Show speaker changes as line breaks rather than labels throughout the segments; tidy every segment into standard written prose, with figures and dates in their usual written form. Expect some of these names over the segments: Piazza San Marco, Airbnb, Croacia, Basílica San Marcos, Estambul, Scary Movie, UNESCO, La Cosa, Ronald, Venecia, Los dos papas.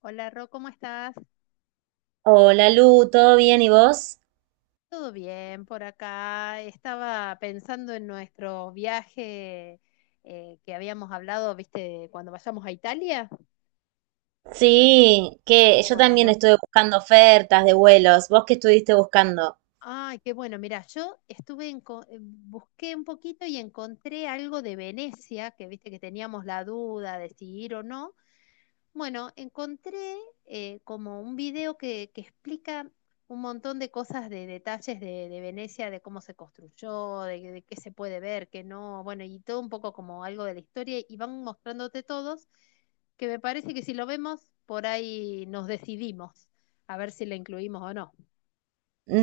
Hola, Ro, ¿cómo estás?
Hola Lu, ¿todo bien y vos?
Todo bien por acá. Estaba pensando en nuestro viaje que habíamos hablado, viste, cuando vayamos a Italia.
Sí, que yo también
Bueno,
estuve buscando ofertas de vuelos. ¿Vos qué estuviste buscando?
ay, qué bueno. Mira, yo estuve en, busqué un poquito y encontré algo de Venecia, que viste que teníamos la duda de si ir o no. Bueno, encontré como un video que explica un montón de cosas, de detalles de Venecia, de cómo se construyó, de qué se puede ver, qué no, bueno, y todo un poco como algo de la historia, y van mostrándote todos, que me parece que si lo vemos, por ahí nos decidimos a ver si la incluimos o no.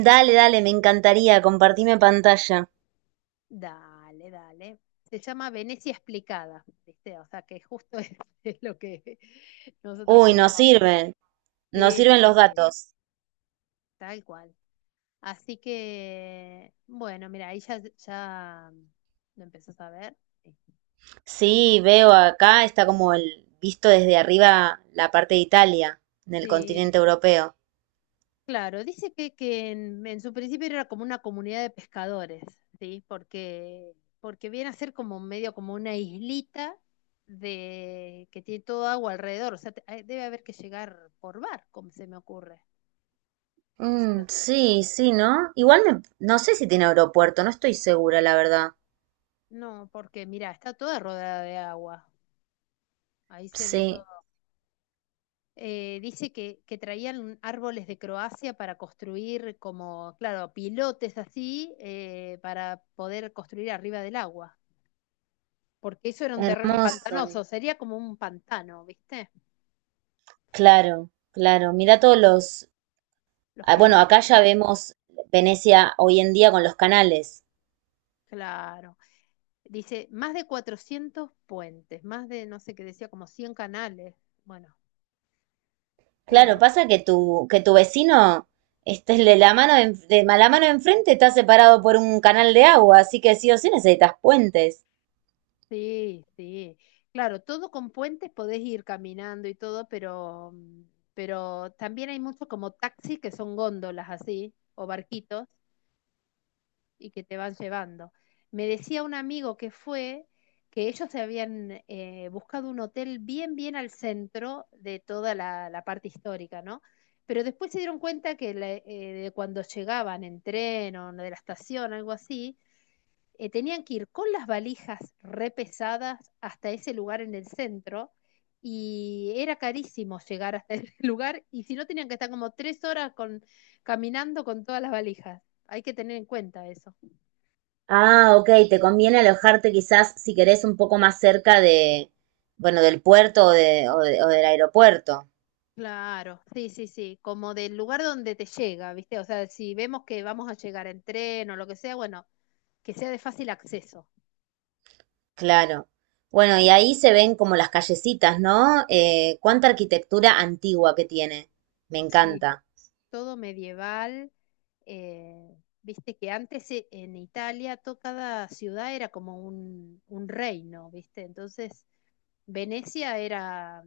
Dale, dale, me encantaría, compartime pantalla.
Dale, dale. Se llama Venecia explicada, ¿viste? O sea, que justo es, lo que nosotros
Uy, nos
queremos.
sirven, nos
Sí,
sirven
sí,
los
sí,
datos.
tal cual. Así que, bueno, mira, ahí ya lo empezás a ver.
Sí, veo acá está como el visto desde arriba la parte de Italia, en el
Sí,
continente europeo.
claro, dice que en su principio era como una comunidad de pescadores, ¿sí? Porque viene a ser como medio como una islita de que tiene todo agua alrededor, o sea, debe haber que llegar por barco, se me ocurre. Sí, o
Mm,
sea,
sí, sí, ¿no? Igual no sé si tiene aeropuerto, no estoy segura, la verdad.
no, porque mira, está toda rodeada de agua, ahí se ve todo.
Sí,
Dice que traían árboles de Croacia para construir como, claro, pilotes así, para poder construir arriba del agua, porque eso era un terreno
hermoso.
pantanoso, sería como un pantano, ¿viste?
Claro, claro. Mira. Todos los
Los
Ah, bueno,
canales,
acá ya vemos Venecia hoy en día con los canales.
claro. Dice, más de 400 puentes, más de, no sé qué decía, como 100 canales. Bueno,
Claro,
claro.
pasa que tu vecino, este, el de la mano de enfrente está separado por un canal de agua, así que sí o sí necesitas puentes.
Sí, sí. Claro, todo con puentes podés ir caminando y todo, pero también hay mucho como taxi que son góndolas así, o barquitos, y que te van llevando. Me decía un amigo que fue que ellos se habían buscado un hotel bien, bien al centro de toda la parte histórica, ¿no? Pero después se dieron cuenta que de cuando llegaban en tren o de la estación, algo así, tenían que ir con las valijas repesadas hasta ese lugar en el centro y era carísimo llegar hasta ese lugar y si no tenían que estar como 3 horas con, caminando con todas las valijas. Hay que tener en cuenta eso.
Ah, ok, te conviene alojarte quizás si querés un poco más cerca de, bueno, del puerto o, o del aeropuerto.
Claro, sí, sí, sí, como del lugar donde te llega, ¿viste? O sea, si vemos que vamos a llegar en tren o lo que sea, bueno, que sea de fácil acceso.
Claro. Bueno, y ahí se ven como las callecitas, ¿no? Cuánta arquitectura antigua que tiene. Me
Sí,
encanta.
todo medieval. eh, viste que antes en Italia cada ciudad era como un reino, viste. Entonces Venecia era,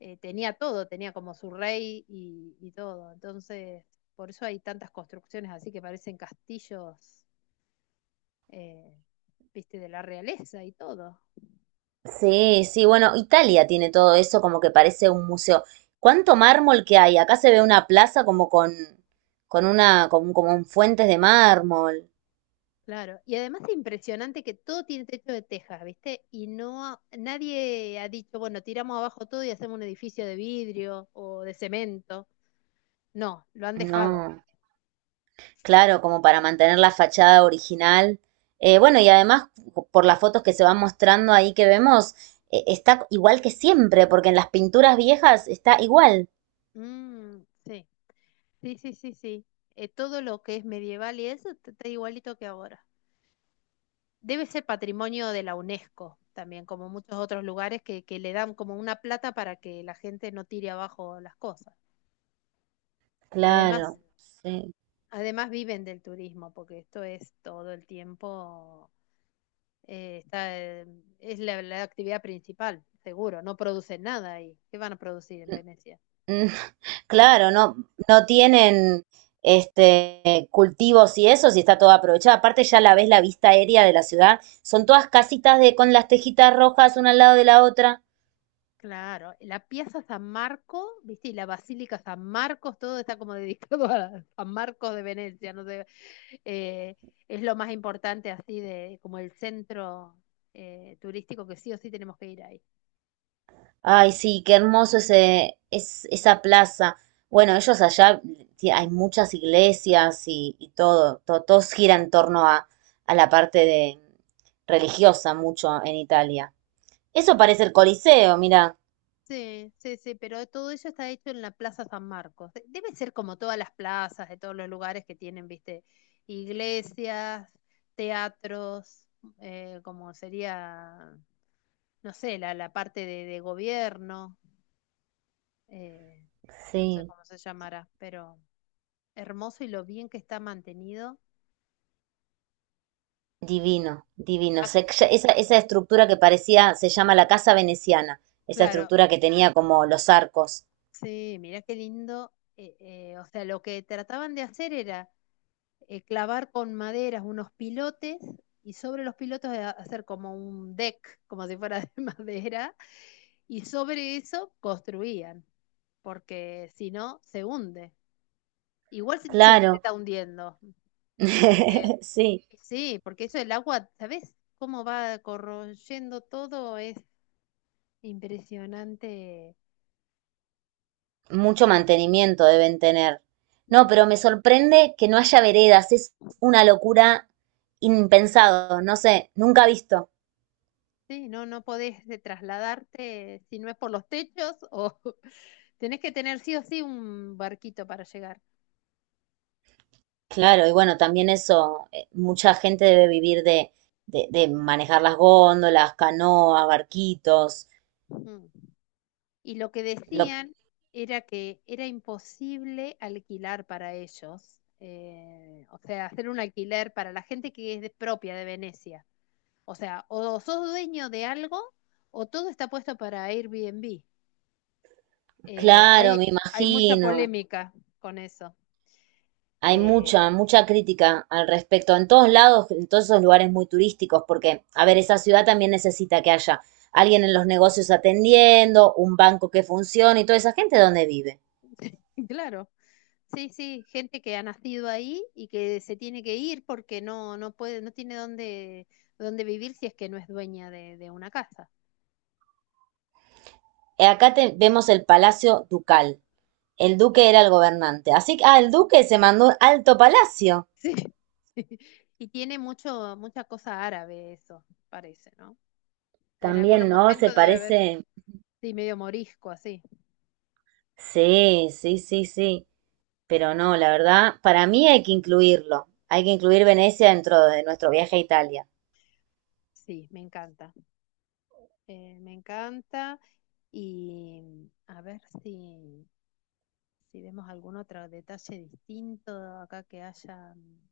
tenía todo, tenía como su rey y todo. Entonces, por eso hay tantas construcciones así que parecen castillos, eh, viste, de la realeza y todo.
Sí, sí, bueno, Italia tiene todo eso como que parece un museo. ¿Cuánto mármol que hay? Acá se ve una plaza como con una, como en fuentes de mármol.
Claro, y además es impresionante que todo tiene techo de tejas, ¿viste? Y no ha- nadie ha dicho, bueno, tiramos abajo todo y hacemos un edificio de vidrio o de cemento. No, lo han dejado.
No, claro, como para mantener la fachada original. Bueno, y además, por las fotos que se van mostrando ahí que vemos, está igual que siempre, porque en las pinturas viejas está igual.
Mm, sí, sí, sí, sí, sí. Todo lo que es medieval y eso está igualito que ahora. Debe ser patrimonio de la UNESCO también, como muchos otros lugares que le dan como una plata para que la gente no tire abajo las cosas. Además,
Claro, sí.
además, viven del turismo, porque esto es todo el tiempo está, es la, actividad principal, seguro, no producen nada ahí. ¿Qué van a producir en Venecia?
Mm, claro, no, no tienen este cultivos y eso, si está todo aprovechado. Aparte ya la ves la vista aérea de la ciudad. Son todas casitas de con las tejitas rojas una al lado de la otra.
Claro, la Piazza San Marco, viste, y la Basílica San Marcos, todo está como dedicado a San Marcos de Venecia, no sé, eh, es lo más importante así de como el centro turístico que sí o sí tenemos que ir ahí.
Ay, sí, qué hermoso esa plaza. Bueno, ellos allá sí, hay muchas iglesias y todos gira en torno a la parte de religiosa mucho en Italia. Eso parece el Coliseo, mira.
Sí, sí, sí, pero todo eso está hecho en la Plaza San Marcos. Debe ser como todas las plazas de todos los lugares que tienen, viste, iglesias, teatros, como sería, no sé, la parte de gobierno, eh, no sé
Sí.
cómo se llamará, pero hermoso y lo bien que está mantenido.
Divino, divino.
Ah,
Esa estructura que parecía, se llama la casa veneciana, esa
claro,
estructura que tenía como los arcos.
sí, mirá qué lindo. O sea, lo que trataban de hacer era clavar con maderas unos pilotes y sobre los pilotos hacer como un deck, como si fuera de madera, y sobre eso construían, porque si no, se hunde. Igual se dicen que se
Claro,
está hundiendo, porque
sí,
sí, porque eso el agua, ¿sabes? Cómo va corroyendo todo es impresionante.
mucho mantenimiento deben tener. No,
Mm,
pero me sorprende que no haya veredas, es una locura impensado, no sé, nunca visto.
sí, no, no podés trasladarte si no es por los techos o tenés que tener sí o sí un barquito para llegar.
Claro, y bueno, también eso, mucha gente debe vivir de manejar las góndolas, canoas, barquitos.
Mm. Y lo que
Lo,
decían era que era imposible alquilar para ellos, o sea, hacer un alquiler para la gente que es de- propia de Venecia. O sea, o sos dueño de algo o todo está puesto para Airbnb. Eh,
claro,
hay,
me
hay mucha
imagino.
polémica con eso.
Hay
Eh,
mucha, mucha crítica al respecto en todos lados, en todos esos lugares muy turísticos, porque, a ver, esa ciudad también necesita que haya alguien en los negocios atendiendo, un banco que funcione y toda esa gente donde vive.
claro. Sí, sí, gente que ha nacido ahí y que se tiene que ir porque no puede, no tiene dónde vivir si es que no es dueña de una casa.
Acá vemos el Palacio Ducal. El duque era el gobernante. Así que, ah, el duque se mandó un alto palacio.
Sí. Y tiene mucho, mucha cosa árabe eso, parece, ¿no? En algún
También, ¿no? Se
momento debe haber,
parece.
sí, medio morisco, así.
Sí, sí, sí, sí. Pero no, la verdad, para mí hay que incluirlo. Hay que incluir Venecia dentro de nuestro viaje a Italia.
Sí, me encanta. Me encanta. Y a ver si vemos algún otro detalle distinto acá que haya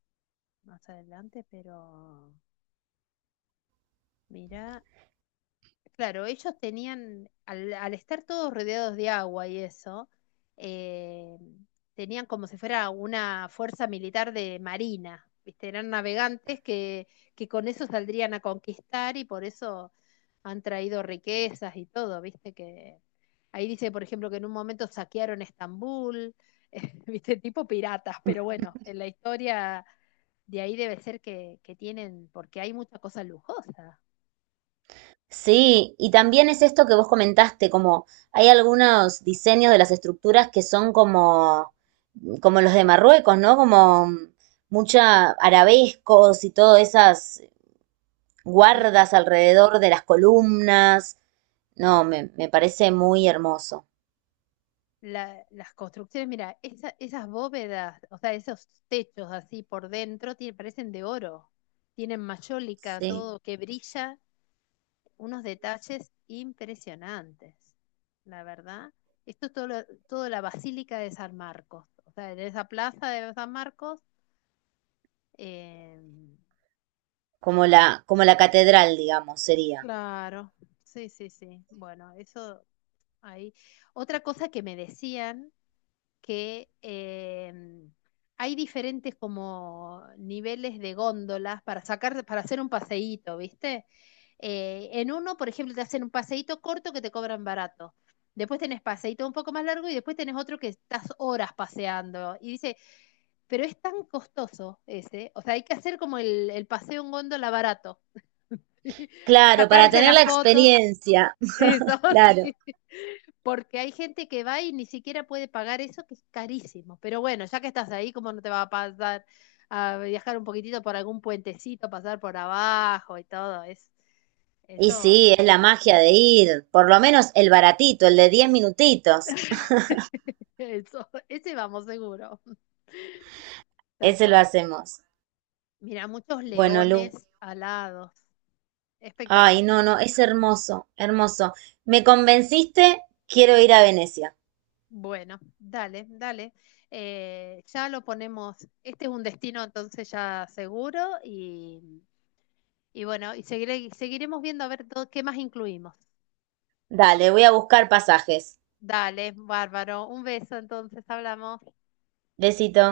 más adelante, pero mira, claro, ellos tenían, al estar todos rodeados de agua y eso, eh, tenían como si fuera una fuerza militar de marina, ¿viste? Eran navegantes que con eso saldrían a conquistar y por eso han traído riquezas y todo, ¿viste? Que ahí dice, por ejemplo, que en un momento saquearon Estambul, ¿viste? Tipo piratas, pero bueno, en la historia de ahí debe ser que tienen, porque hay mucha cosa lujosa.
Sí, y también es esto que vos comentaste, como hay algunos diseños de las estructuras que son como los de Marruecos, ¿no? Como mucha arabescos y todas esas
Sí,
guardas alrededor de las columnas. No, me parece muy hermoso.
las construcciones, mira, esas bóvedas, o sea, esos techos así por dentro, parecen de oro, tienen mayólica,
Sí,
todo que brilla, unos detalles impresionantes, la verdad. Esto es todo, todo la Basílica de San Marcos, o sea, en esa plaza de San Marcos, eh,
como la catedral, digamos, sería.
claro, sí, sí, sí, bueno, eso ahí. Otra cosa que me decían que hay diferentes como niveles de góndolas para sacar, para hacer un paseíto, ¿viste? En uno, por ejemplo, te hacen un paseíto corto que te cobran barato. Después tenés paseíto un poco más largo y después tenés otro que estás horas paseando. Y dice, pero es tan costoso ese. O sea, hay que hacer como el paseo en góndola barato.
Claro, para
Sacarse
tener
la
la
foto.
experiencia,
Eso,
claro.
sí porque hay gente que va y ni siquiera puede pagar eso, que es carísimo. Pero bueno, ya que estás ahí, ¿cómo no te va a pasar a viajar un poquitito por algún puentecito, pasar por abajo y todo?
Y
Eso,
sí, es la magia de ir, por lo menos el baratito, el de 10 minutitos.
eso, ese vamos seguro, tal
Ese lo
cual.
hacemos.
Mira, muchos
Bueno, Lu.
leones alados,
Ay,
espectacular.
no, no, es hermoso, hermoso. Me convenciste, quiero ir a Venecia.
Bueno, dale, dale. Ya lo ponemos, este es un destino entonces ya seguro y bueno, y seguiremos viendo a ver qué más incluimos.
Dale, voy a buscar pasajes.
Dale, bárbaro. Un beso, entonces hablamos.
Besito.